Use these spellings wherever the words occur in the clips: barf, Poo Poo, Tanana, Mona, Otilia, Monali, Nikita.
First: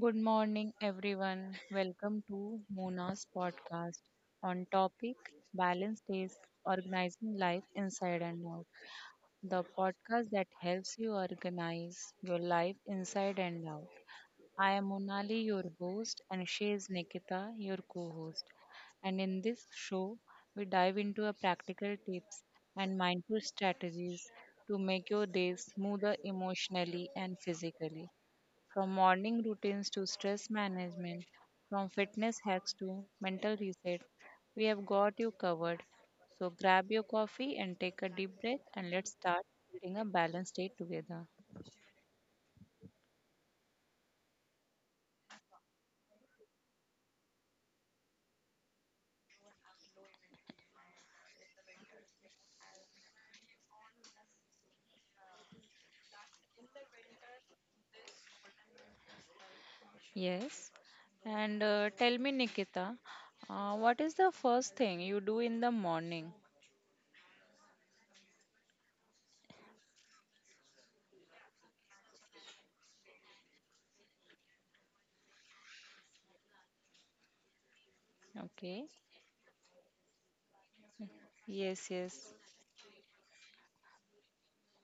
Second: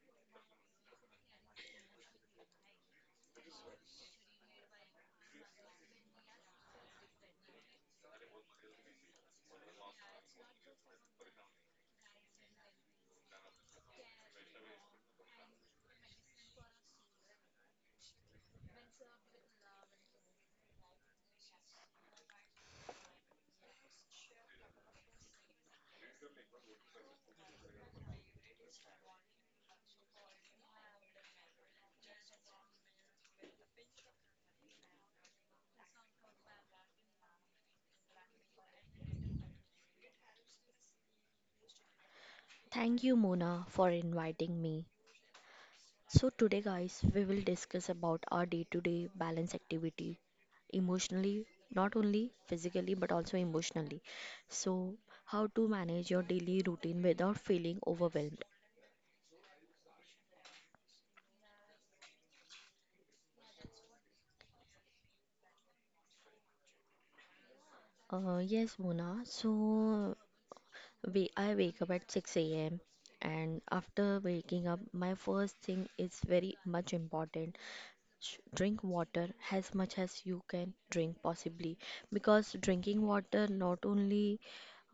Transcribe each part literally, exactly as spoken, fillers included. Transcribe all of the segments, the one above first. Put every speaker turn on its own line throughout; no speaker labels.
Good morning, everyone. Welcome to Mona's podcast on topic balance days, organizing life inside and out. The podcast that helps you organize your life inside and out. I am Monali, your host, and she is Nikita, your co-host. And in this show, we dive into a practical tips and mindful strategies to make your day smoother emotionally and physically. From morning routines to stress management, from fitness hacks to mental reset, we have got you covered. So grab your coffee and take a deep breath and let's start building a balanced day together.
Thank you, Mona, for inviting me. So today guys we will discuss about our day-to-day balance activity emotionally, not only physically but also emotionally. So how to manage your daily routine without feeling overwhelmed.
Yes. And uh, tell me, Nikita, uh, what is the first thing you do in the morning?
Uh, yes Mona, so we I wake up at six a m, and after waking up my first thing is very much important. Sh- drink
Okay.
water as much as you can drink possibly,
Yes, yes.
because drinking water not only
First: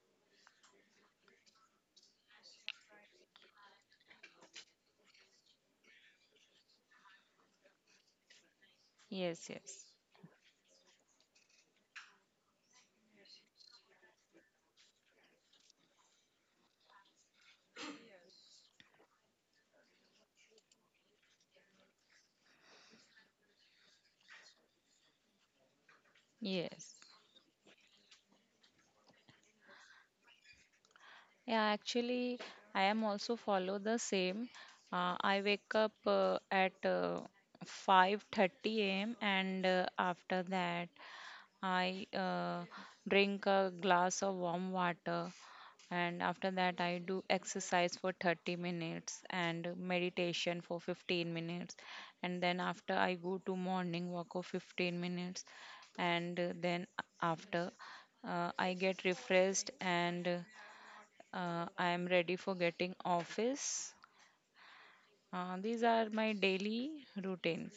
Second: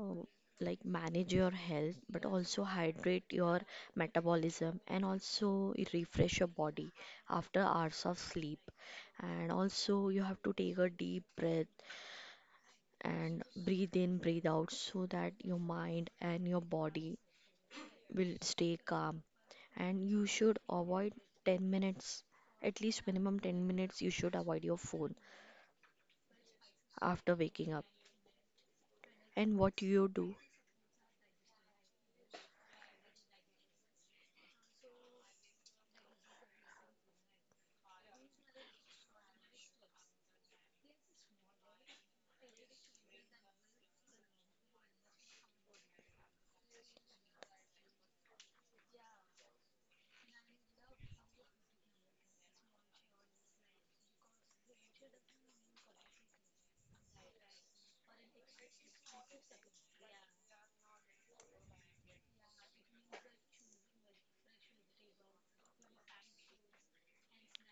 uh, like manage your health but also hydrate your metabolism, and also it refresh your body after hours of sleep.
Yes,
And
yes.
also you have to take a deep breath and breathe in breathe out so that your mind and your body will stay calm. And you should avoid ten minutes, at least minimum ten minutes you should avoid your phone
Yes.
after waking up. And what you do?
Yeah, actually, I am also follow the same. Uh, I wake up uh, at uh, five thirty a m and uh, after that I uh, drink a glass of warm water, and after that I do exercise for thirty minutes and meditation for fifteen minutes, and then after I go to morning walk of fifteen minutes, and uh, then after uh, I get refreshed, and uh, uh, I am ready for getting office. Uh, these are my daily routines.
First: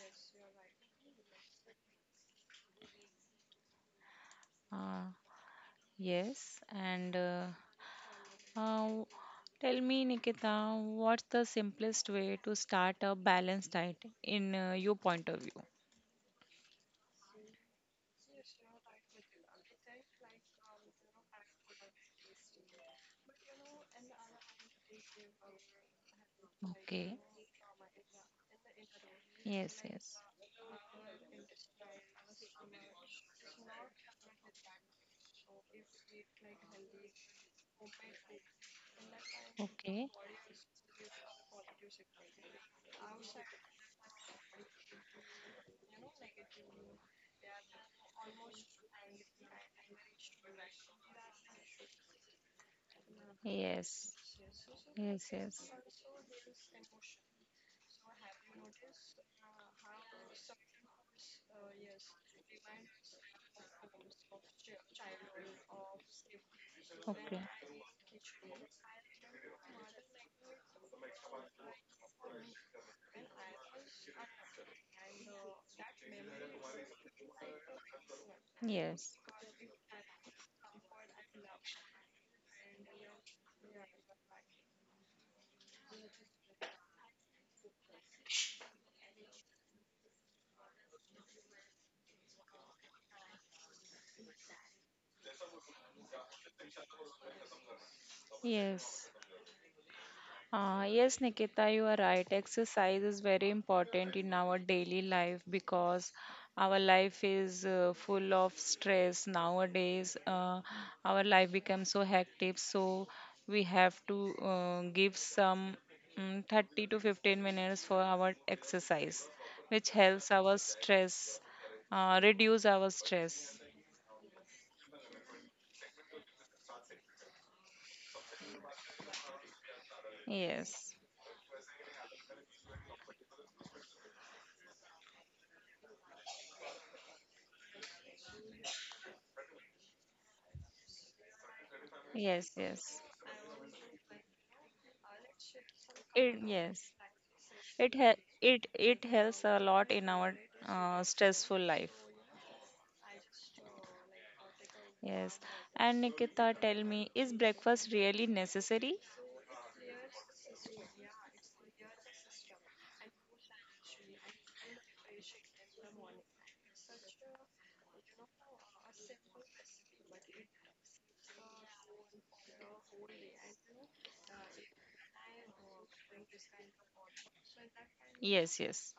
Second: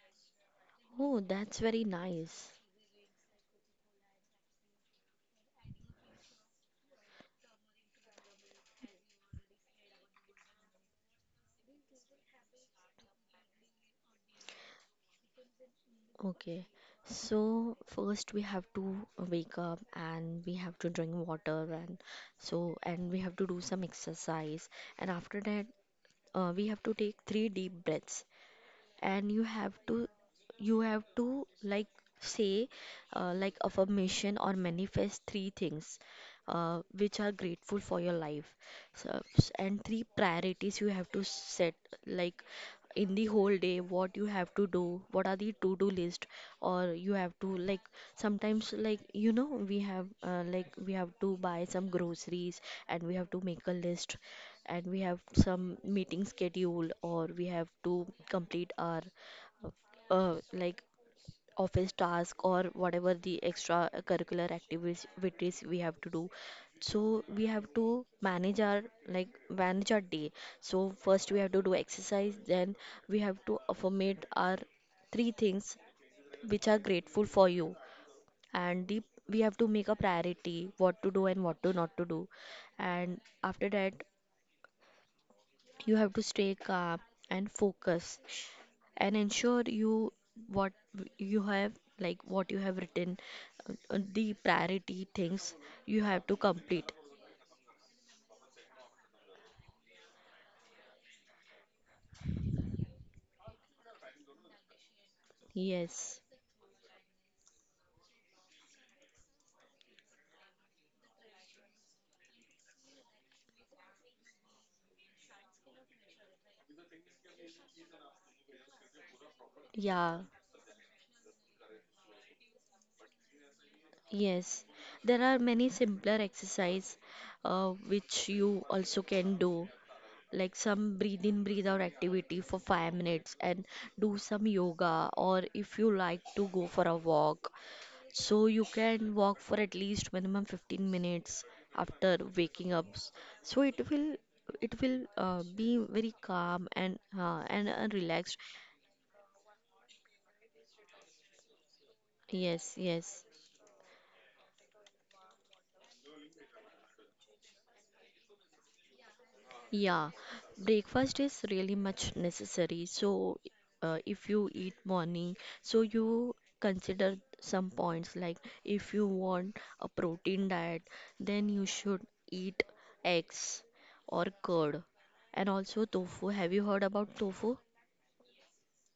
Oh, that's very nice.
Uh, yes, and uh, uh, tell me, Nikita, what's the simplest way to start a balanced diet in uh, your point of view?
Okay, so first we have to wake up and we have to drink water, and so and we have to do some exercise. And after that, uh, we have to take
Okay.
three deep breaths. And you have
Yes,
to
yes.
you have to like say uh, like affirmation or manifest three things uh, which are grateful for your life. So, s- and three
Okay.
priorities you have to set, like in the whole day what you have to do, what are the to do list. Or you have to like sometimes, like you know we have uh, like we have to buy some groceries and we have to make a
Yes.
list. And we have
Yes, yes.
some meeting schedule, or we have to complete our uh, like office task or whatever the extra curricular activities we have to do. So
Okay.
we have to manage our, like manage our day. So first we have to do exercise, then we have to affirmate our three things which are grateful for you. And the,
Yes.
we have to make a priority what to do and what to not to do. And after that you have to stay calm and focus and ensure you what you have, like what you have written, uh, uh, the priority things you have to complete.
Yes. Uh, yes, Nikita, you are right. Exercise is very important in our daily life because
Yes.
our life is uh, full of stress nowadays. Uh, our life becomes so hectic, so we have to uh, give some um, thirty to fifteen minutes for our exercise, which
Yeah.
helps our stress, uh, reduce our stress.
Yes, there are many simpler exercise uh, which you also can do, like
Yes,
some breathe in breathe out activity for five minutes, and do some yoga, or if you like to go for a walk. So you can walk for at least minimum fifteen minutes after
yes,
waking up.
yes.
S- So it will, it will uh, be very
It,
calm
yes.
and uh, and uh,
It hel-
relaxed.
it it helps a lot in our uh, stressful life.
Yes, yes.
Yes. And Nikita, tell me, is breakfast really necessary?
Yeah, breakfast is really much necessary. So, uh, if you eat morning, so you consider some points, like if you want a protein diet, then you should eat eggs or curd, and also tofu. Have you heard about tofu?
Yes, yes.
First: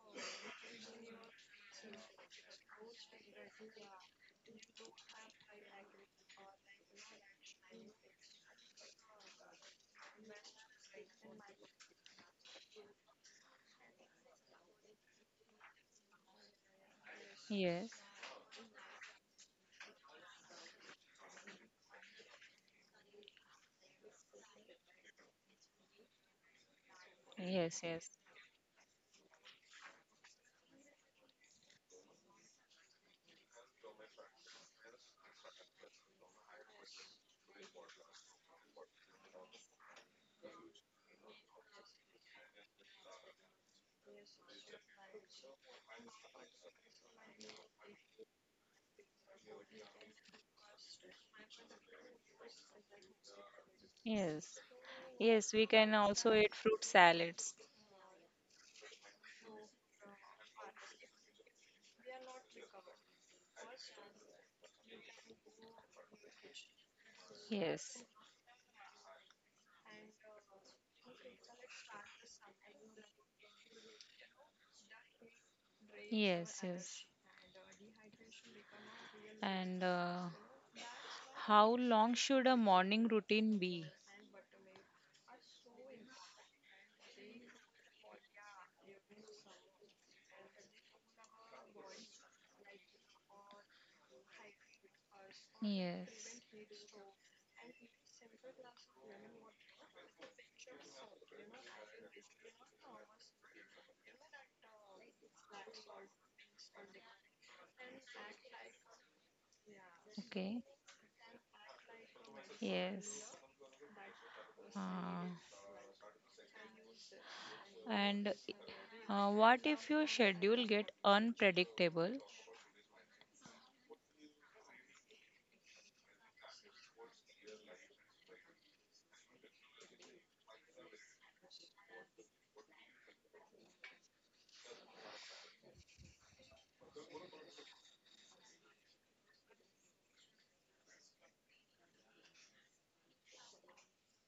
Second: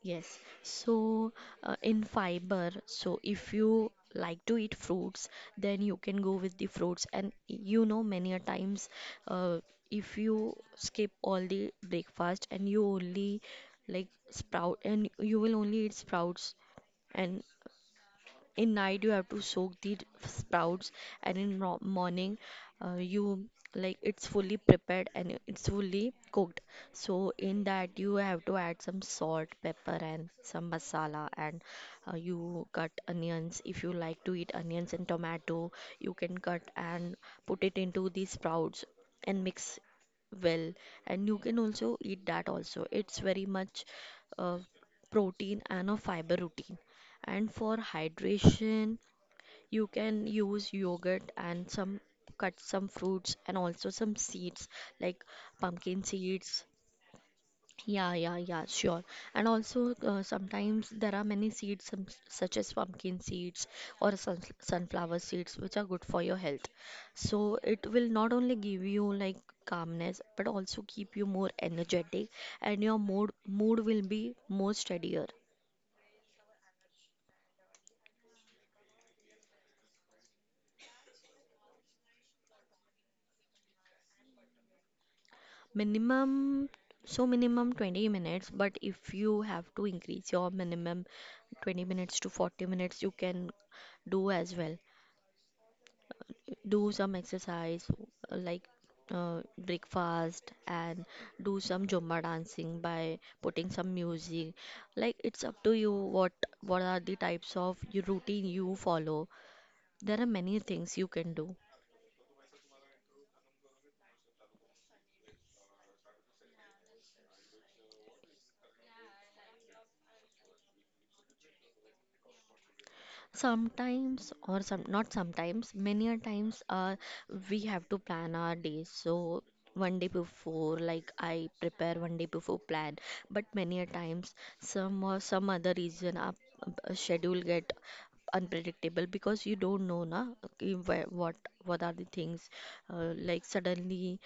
Yes, so uh, in fiber, so if you like to eat fruits, then you can go with the fruits. And you know, many a times, uh, if you skip all the breakfast and you only like sprout, and you will only eat sprouts, and
Yes.
in night you have to soak the sprouts, and in ro- morning uh, you like it's fully prepared and it's fully cooked. So in
Yes,
that
yes.
you have to add some salt pepper and some masala, and uh, you cut onions if you like to eat onions, and tomato you can cut and put it into the sprouts and mix well. And you can also eat that, also it's very much uh, protein and a fiber routine. And for hydration, you can use yogurt and some cut some fruits, and also some
Yes.
seeds like
Yes, we can
pumpkin
also eat
seeds.
fruit salads.
Yeah, yeah, yeah, sure. And also, uh, sometimes there are many seeds some, such as pumpkin seeds or sun, sunflower seeds which are good for your health. So it
Yes.
will not only give you like calmness but also keep you more energetic, and your mood mood will be more steadier.
Yes, yes. And uh, how long should a morning routine be?
Minimum, so minimum twenty minutes, but if you have to increase your minimum twenty minutes to forty minutes, you can do as well.
Yes.
Do some exercise, uh, like uh, breakfast, and do some Zumba dancing by putting some music. Like it's up to you what what are the types of your routine you follow. There are many
Okay.
things you can do.
Yes. Uh, And uh, what if your schedule get unpredictable?
Sometimes, or some not sometimes, many a times, uh, we have to plan our days. So one day before, like I prepare one day before plan. But many a times, some or some other reason, our uh, schedule get unpredictable, because you don't know, na, कि where- what what are the things, uh, like suddenly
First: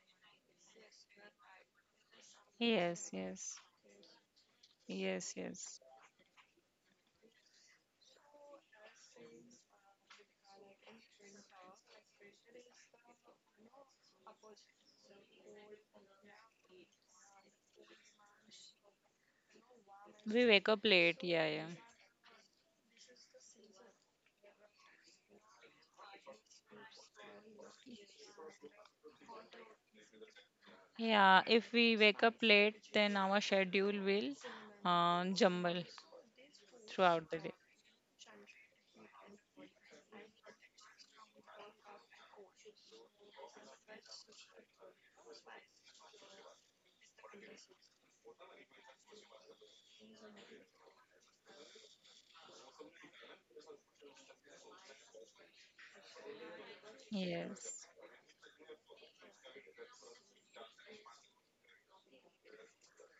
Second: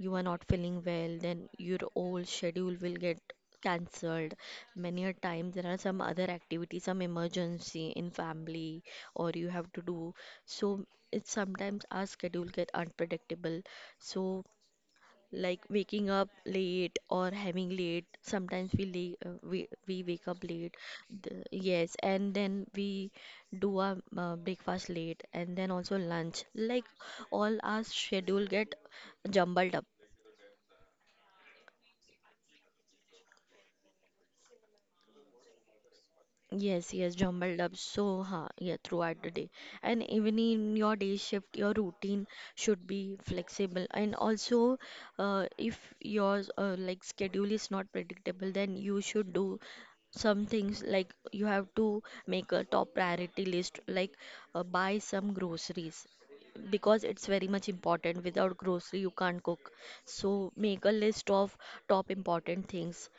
you are not feeling well, then your whole schedule will
Yes,
get
yes,
cancelled. Many a
yes,
time there
yes.
are some other activities, some emergency in family, or you have to do. So it's sometimes our schedule get unpredictable. So like waking up late or having late, sometimes we lay, uh, we we wake
We
up
wake
late.
up late.
The,
Yeah, yeah.
yes, and then we do our uh, breakfast late, and then also lunch. Like all our schedule get jumbled up.
Yeah, if we wake up late, then our schedule will uh, jumble
Yes, yes,
throughout the day.
jumbled up so hard, yeah, throughout the day. And even in your day shift, your routine should be flexible. And also, uh, if your uh, like schedule is not predictable, then you should do some things, like you have to make a top priority list, like uh, buy some groceries because it's very much
Yes,
important. Without grocery, you can't cook. So make a list of top important things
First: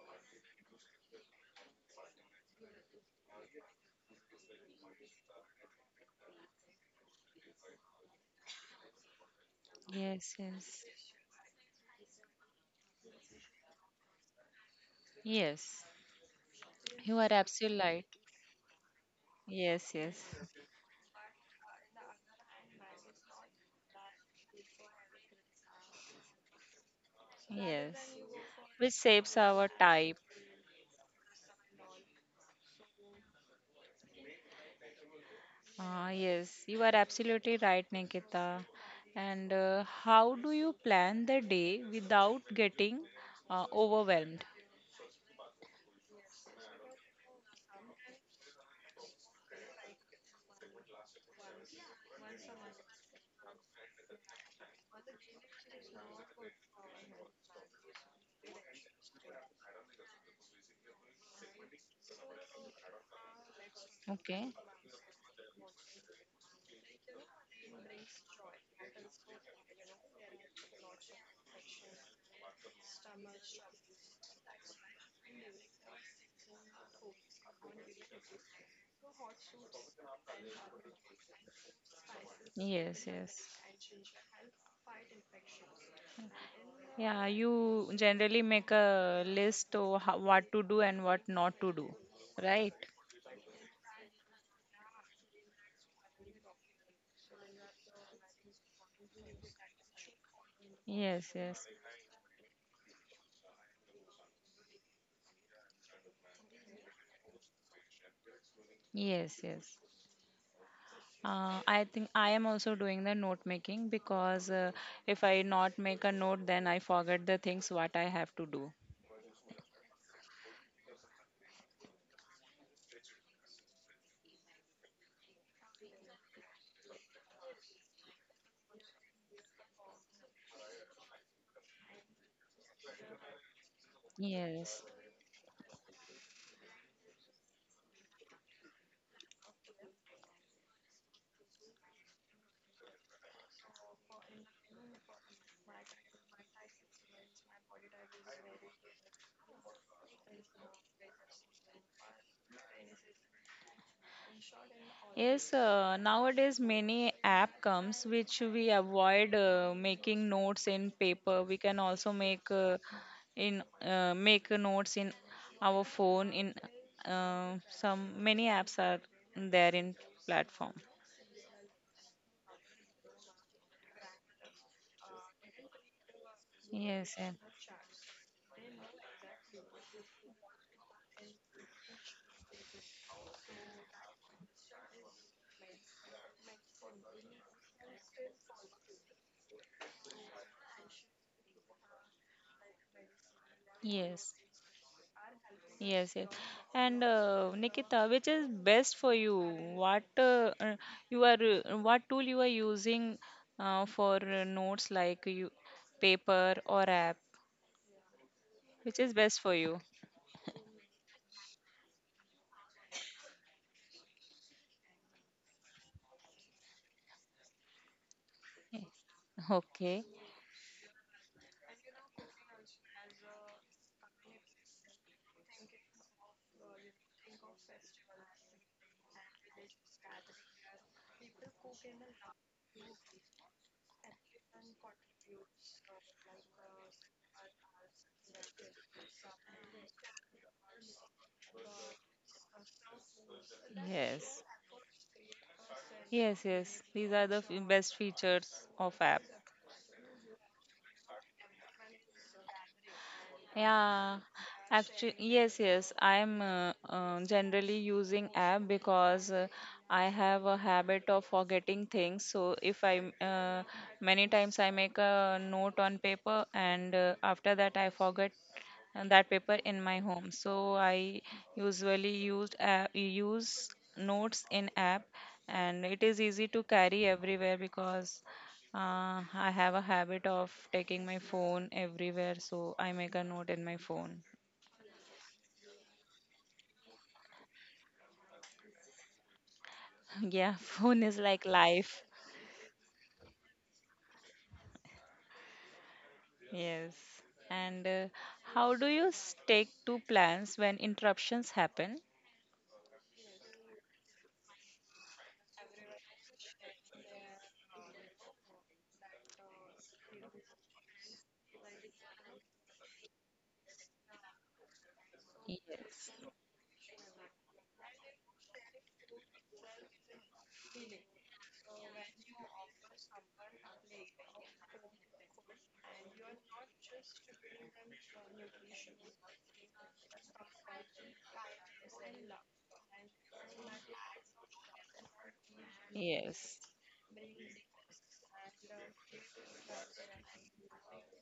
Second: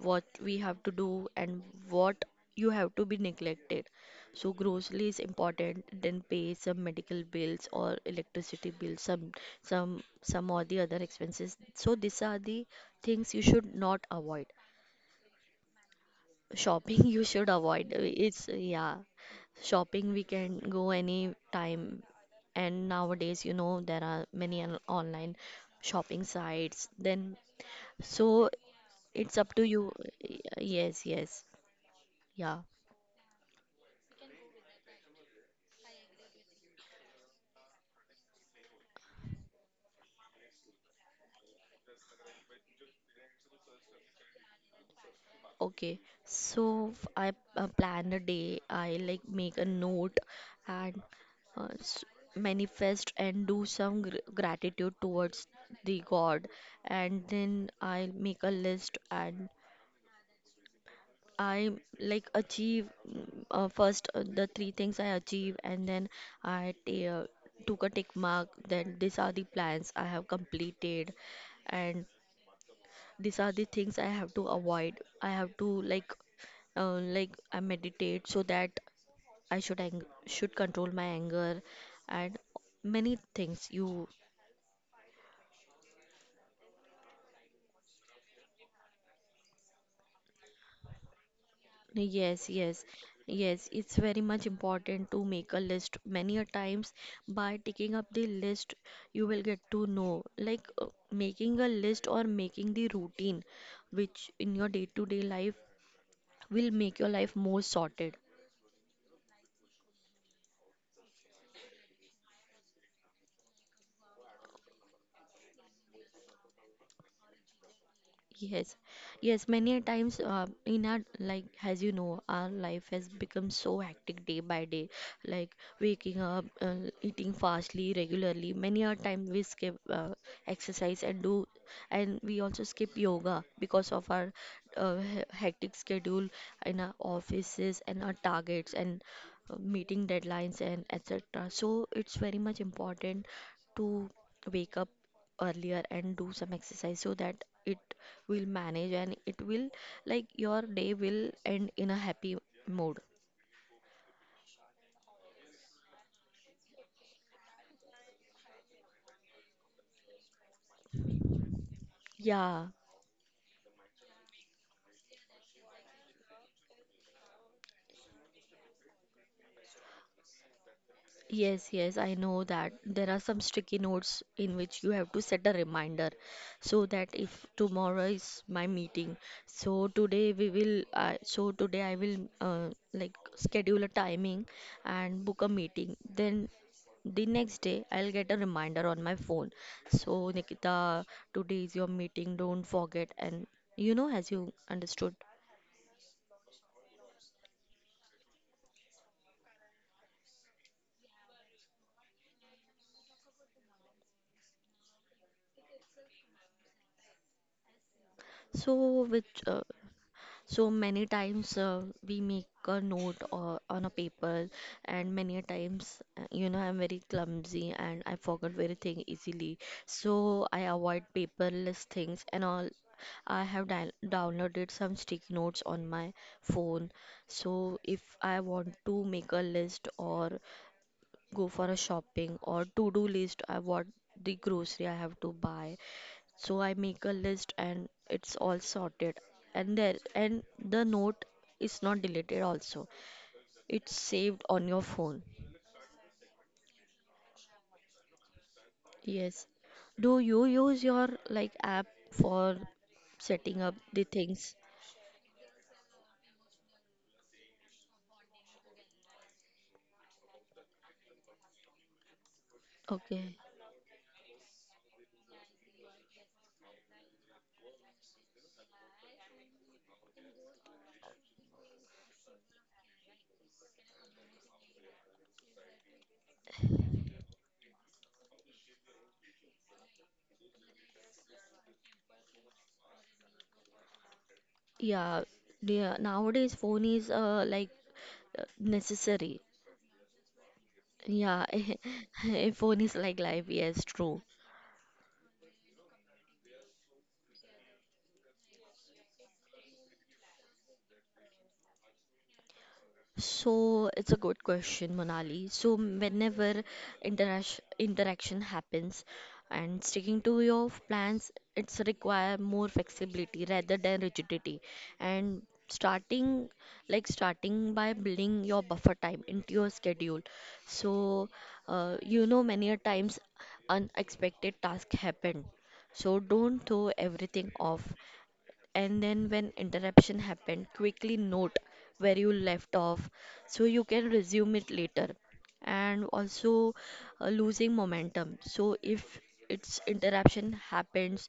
what we have to do, and what you have to be neglected. So grocery is important, then pay some medical bills or electricity bills, some some
yes,
some or
yes,
the other expenses. So these are the things you should not avoid.
yes. You are
Shopping you
absolutely
should
right.
avoid. It's yeah.
Yes, yes,
Shopping we can go any time, and nowadays you know there are many on- online shopping sites then,
yes.
so
Which saves
it's up
our
to you.
time.
Y- yes, yes. Yeah,
Ah, yes, you are absolutely right, Nikita. And uh, how do you plan the day without getting uh, overwhelmed?
okay. So f- I uh, plan a day, I like make a note, and uh, s- manifest and do some gr gratitude towards the God. And then I make a list, and I like achieve mm, uh, first uh, the
Okay.
three things I achieve, and then I ta- uh, took a tick mark that these are the plans I have completed. And these are the things I have to avoid. I have to like uh, like I meditate so that I should ang should control my anger, and
Yes,
many
yes.
things. You.
Yeah, you generally make a list of ho- what to do and what not to do,
Yes,
right?
yes. Yes, it's very much important to make a list. Many a times by taking up the list you will get to know like, uh,
Yes,
making a
yes.
list or making the routine which in your day-to-day life will make your life more sorted.
Yes, yes. Uh, I think I am also doing the note making because uh, if I not make a note, then I forget the things what I have to
Yes,
do.
yes, many a times uh, in our like as you know, our life has become so hectic day by day, like waking up, uh, eating fastly, regularly. Many a time we skip uh, exercise and do, and we also skip yoga because of our
Yes,
uh, he- hectic schedule in our offices and our targets and uh, meeting deadlines and et cetera. So it's very much important to wake up earlier and do some exercise so that it will manage and it will like your day will end in a happy mood.
yes, uh, nowadays many app comes which we avoid uh, making notes in paper. We can also make
Yeah.
uh, in uh, make notes in our phone. In uh, some many apps are there in platform.
Yes, yes, I know that there are some sticky notes in which you have to set a reminder so that
Yes, yeah.
if tomorrow is my meeting, so today we will, uh, so today I will uh, like schedule a timing and book a meeting. Then the next day I'll get a reminder on my phone. So Nikita, today is your meeting, don't forget. And you know, as
Yes,
you understood.
yes, yes. And uh, Nikita, which is best for you? What uh, uh, you are uh, what tool you are using uh, for uh, notes like you paper or app? Which
So,
is
which
best for
uh,
you.
so many times uh, we make a note or on a paper, and many a times, uh, you know, I'm very clumsy and I forget very
Eh,
thing easily.
okay.
So I avoid paperless things and all. I have down downloaded some sticky notes on my phone. So if I want to make a list or go for a shopping or to do list, I want the grocery I have to buy. So I make a list and it's all sorted. And there and the note is not deleted also. It's saved
Yes.
on your phone.
Yes, yes. These are the f- best features of app.
Yes. Do you use your like app for setting up the
Yeah,
things?
actually, yes, yes. I'm uh, uh, generally using app because uh, I have a habit of forgetting things. So if I m-
Okay.
uh, many times I make a note on paper, and uh, after that I forget uh, that paper in my home. So I usually used app, use notes in app, and it is easy to carry everywhere because uh, I have a habit of taking my phone everywhere, so I make a note in my phone.
Yeah. Yeah. Nowadays phone is uh like uh, necessary.
Yeah, phone is
Yeah.
like life.
A phone is like life. Yes, true.
Yes. And uh, how do you stick to plans when interruptions happen?
So it's a good question, Monali. So whenever interaction interaction happens and sticking to your plans, it's require more flexibility rather than rigidity. And
Yes.
starting, like starting by building your buffer time into your schedule. So uh, you know many a times unexpected tasks happen. So don't throw everything off, and then when interruption happened, quickly note where you left off so you can resume it later. And also,
Yes.
uh, losing momentum. So if its interruption happens,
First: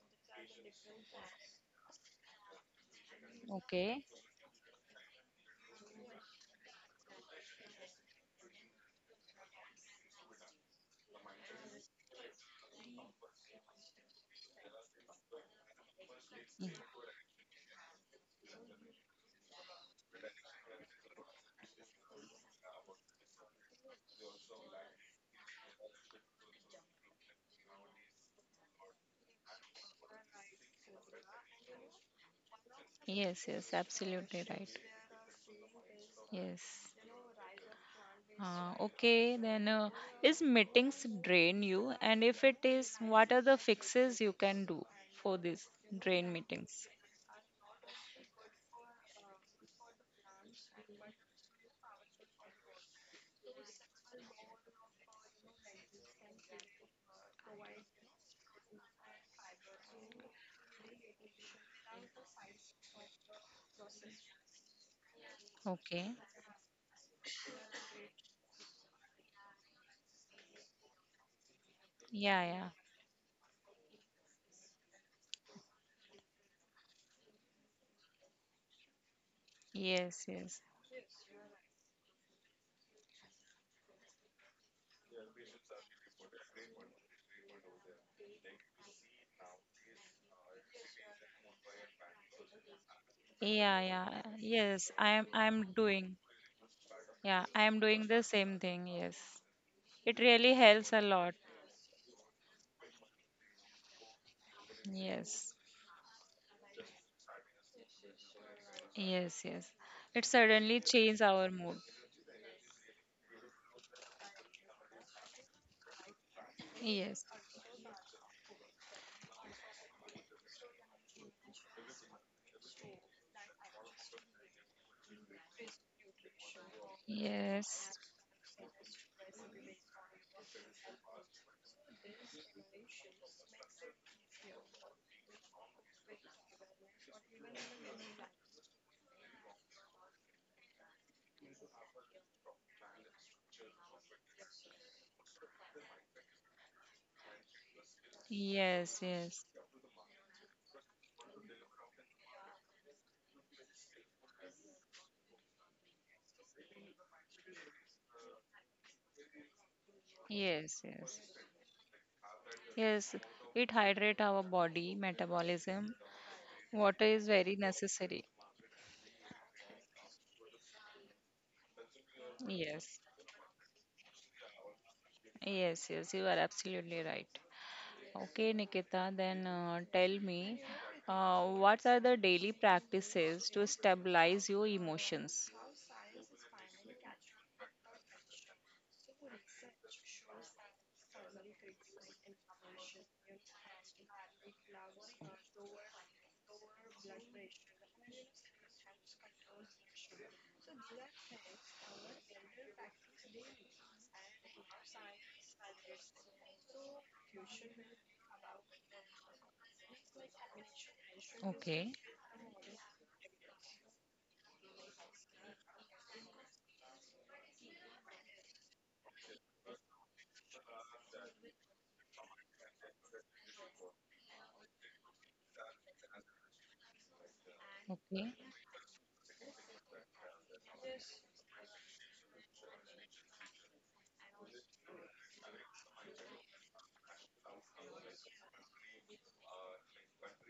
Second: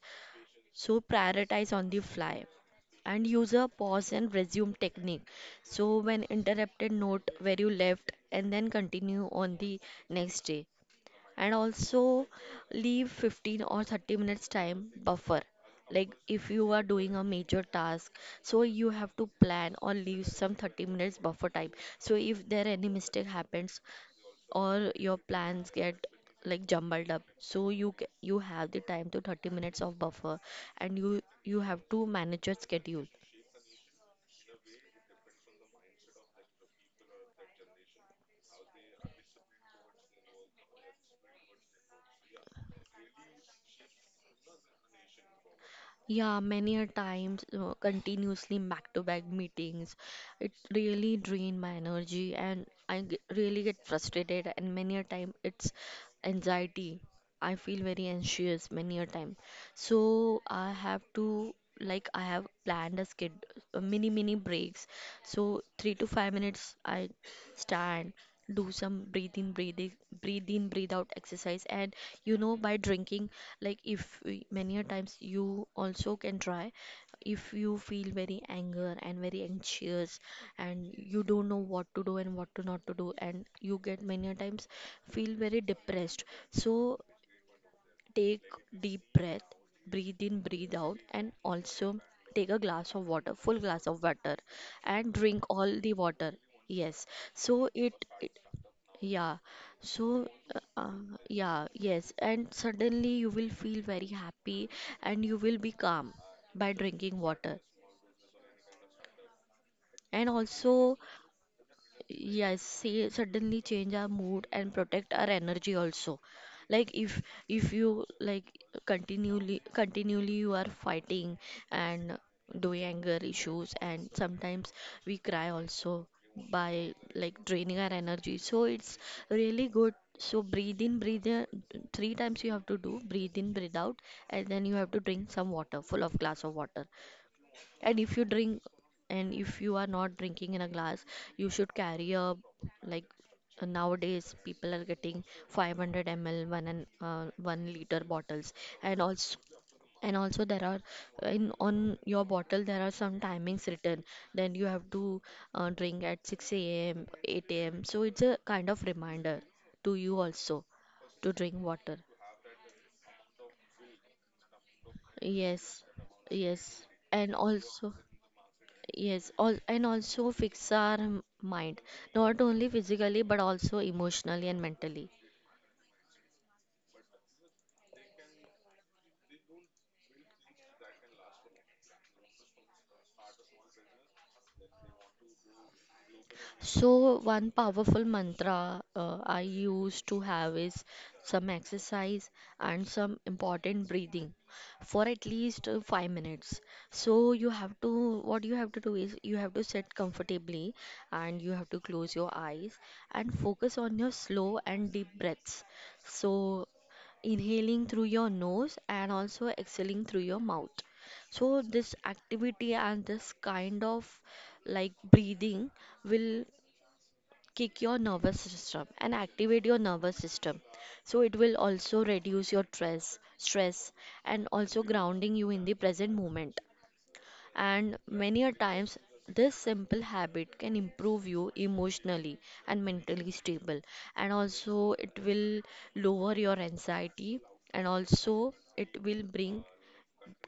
so prioritize on the fly and use a
Okay.
pause and resume technique. So when interrupted, note where you left and then continue on the next day. And also leave fifteen or thirty minutes time buffer. Like if
Mm.
you are doing a major task, so you have to plan or leave some thirty minutes buffer time. So if there any mistake happens or your plans get like jumbled up, so you ca- you have the time to thirty minutes of buffer, and you you have to manage your schedule.
Yes, yes, absolutely right. Yes. Uh, okay, then uh, is meetings drain you? And if it is, what are the fixes you can do for this drain
Yeah, many
meetings?
a times uh, continuously back to back meetings. It really drain my energy, and I g- really get frustrated, and many a time it's anxiety. I feel very anxious many a time, so I have to, like, I have planned a skid, a mini mini breaks, so three to
Okay.
five minutes I stand, do some breathing, breathing, breathe in, breathe in breathe out exercise and, you
Yeah,
know,
yeah.
by drinking, like, if we- many a times you also can try. If you feel very anger and very anxious,
Yes, yes.
and you don't know what to do and what to not to do, and you get many a times feel very depressed, so take deep breath, breathe in, breathe out, and also take a glass of water, full
Yeah,
glass of
yeah.
water,
Yes, I
and
am I
drink
am
all the
doing.
water. Yes.
Yeah,
So
I am
it,
doing the
it
same thing.
yeah,
Yes. It
so
really
uh, uh,
helps a lot.
yeah, yes, and suddenly you will feel very happy, and you
Yes.
will be calm by drinking water.
Yes, yes. It
And
suddenly
also,
changes our mood.
yes, see, suddenly change our mood and protect our energy also. Like if
Yes.
if you, like, continually continually you are fighting and doing anger issues, and sometimes we cry also by, like, draining our
Yes.
energy. So it's really good. So breathe in, breathe in. Three times you have to do breathe in, breathe out, and then you have to drink some water, full of glass of water. And if you drink, and if you are not drinking in a glass, you should carry a, like, uh, nowadays people are getting five hundred milliliter one, and uh, one liter bottles.
Yes,
And also,
yes.
and also, there are in, on your bottle there are some timings written. Then you have to uh, drink at six a m, eight a m. So it's a kind of reminder to you also
Yes, yes.
to drink water.
Yes, it hydrate our body
Yes,
metabolism.
yes,
Water is
and
very
also.
necessary.
Yes, all, and also fix our m- mind, not only
Yes.
physically but also emotionally and mentally.
Yes, yes. You are absolutely right. Okay, Nikita, then uh, tell me uh, what are the daily practices to stabilize your emotions?
So, one powerful mantra uh, I used to have is some exercise and some important breathing for at least uh, five minutes. So, you have to, what you have to do is you have to sit comfortably, and you have to close your eyes and focus on your slow and deep breaths. So, inhaling through your nose and also exhaling through your mouth. So,
Okay,
this activity and this kind of, like, breathing will kick your nervous system and activate your nervous system, so it will also reduce your stress stress and also grounding you in the present moment. And
okay.
many a times this simple habit can improve you emotionally and mentally stable, and also it will lower your anxiety, and also it will bring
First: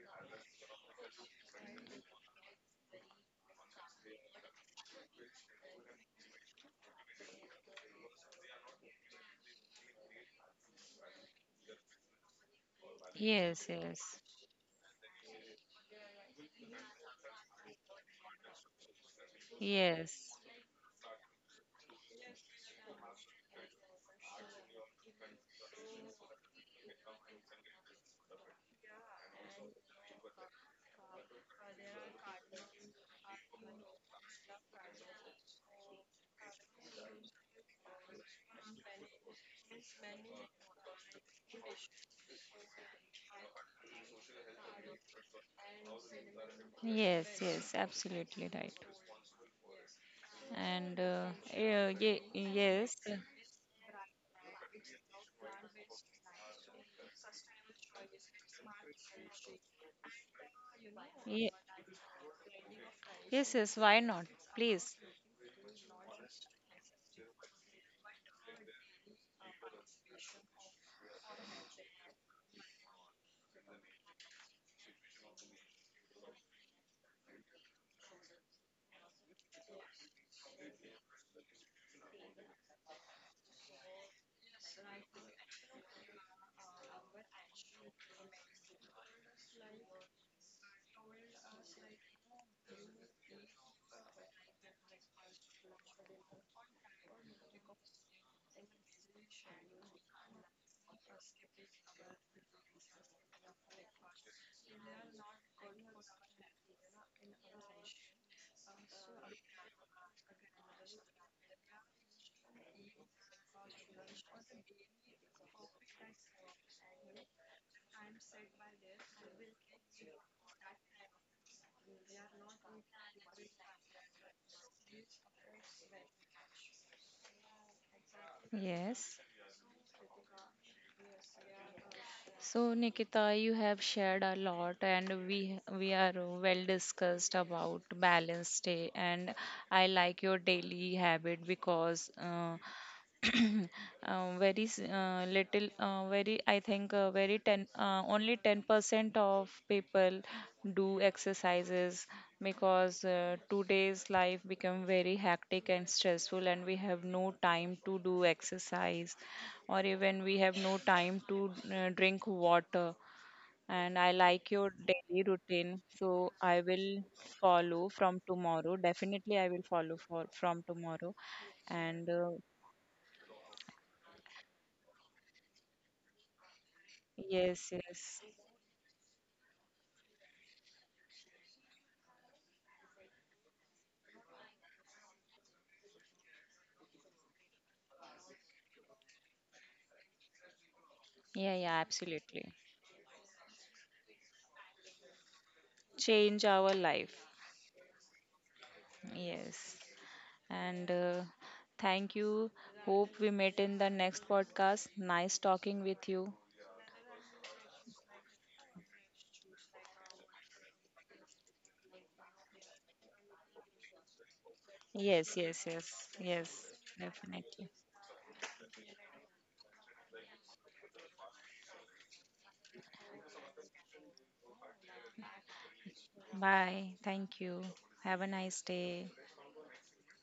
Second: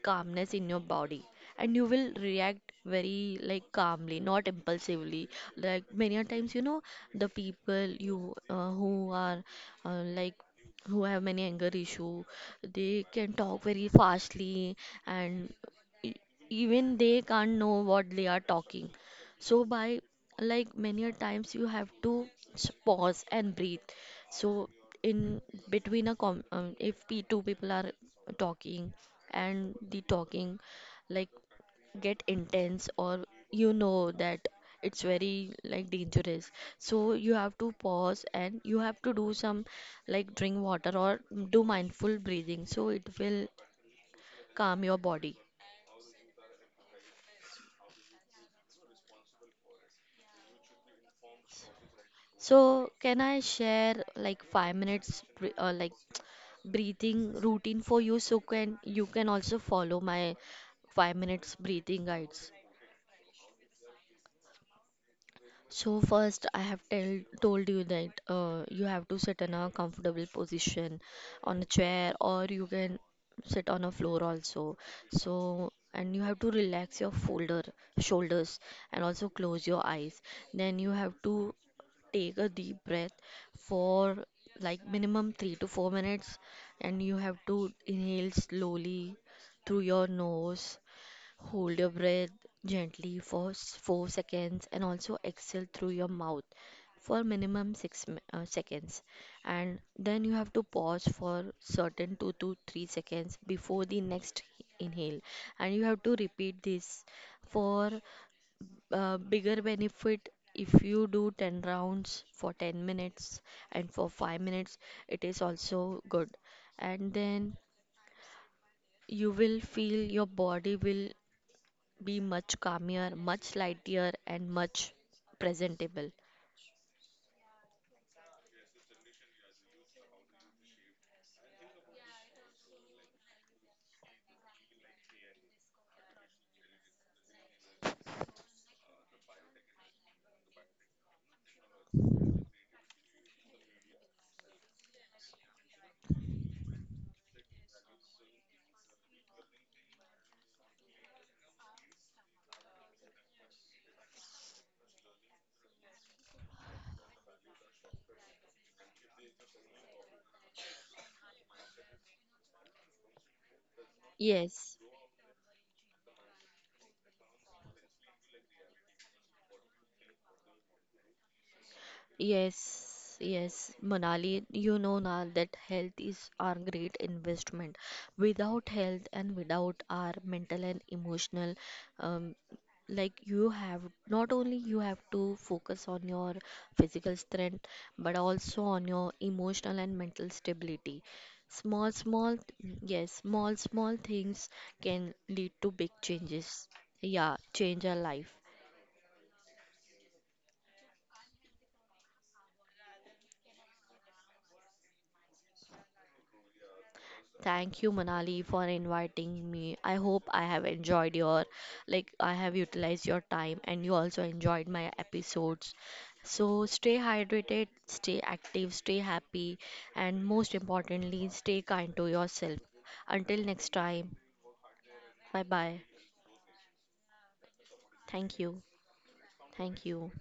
calmness in your body, and you will react very, like, calmly, not impulsively. Like many a times, you know, the people you uh, who are uh, like, who have many anger issue, they can talk
Yes,
very
yes,
fastly, and e- even they can't know what they are talking. So by,
yes,
like, many a times you have to s- pause and breathe. So in between a com um, if pe two people are talking, and the talking, like, get intense, or you know that it's very, like, dangerous. So you have to pause, and you have to do some, like, drink water or do mindful breathing, so it will calm your body.
yes, yes, absolutely right. And uh, yeah,
So,
yes,
can I share like five minutes br- uh, like breathing routine for you, so can you can also follow my five
yeah,
minutes breathing guides?
yes, yes, why not? Please.
So first, I have tell, told you that uh, you have to sit in a comfortable position on a chair, or you can sit on a floor also. So, and you have to relax your folder, shoulders, and also close your eyes. Then you have to take a deep breath for, like, minimum three to four minutes, and you have to inhale slowly through your nose. Hold your breath gently for s- four seconds, and also exhale through your mouth for minimum six mi- uh, seconds. And then you have to pause for certain two to three seconds before the next inhale. And you have to repeat this for uh, bigger benefit. If you do ten rounds for ten minutes, and for five minutes it is also good. And then you will feel your body will be much calmer, much lighter, and much presentable.
Yes. So, Nikita, you have shared a lot, and we we are well discussed about balance day. And I like your daily habit because uh, um, very s- uh, little uh, very I think uh, very ten uh, only ten percent of people do exercises because uh, today's life become very hectic and stressful, and we have no time to do exercise, or even we have no time to uh, drink water. And I like your
Yes.
daily routine, so I will follow from tomorrow. Definitely I will follow for from tomorrow. And uh,
Yes, yes, Manali, you know now that health is our great
yes,
investment.
yes.
Without health and without our mental and emotional, um, like, you have, not only you have to focus on your physical strength, but also on your emotional and mental stability.
Yeah, yeah,
Small, small,
absolutely.
yes, small, small things can lead to big
Change
changes.
our life.
Yeah, change our life.
Yes. And uh, thank you. Hope we meet in the next podcast. Nice talking with you.
Thank you, Manali, for inviting me. I hope I have enjoyed your, like, I have utilized your time, and you also enjoyed my
Yes, yes,
episodes.
yes. Yes,
So, stay hydrated,
definitely.
stay active, stay happy, and most importantly, stay kind to yourself. Until next time, bye bye.
Bye. Thank you. Have a
Thank
nice
you.
day.
Thank you.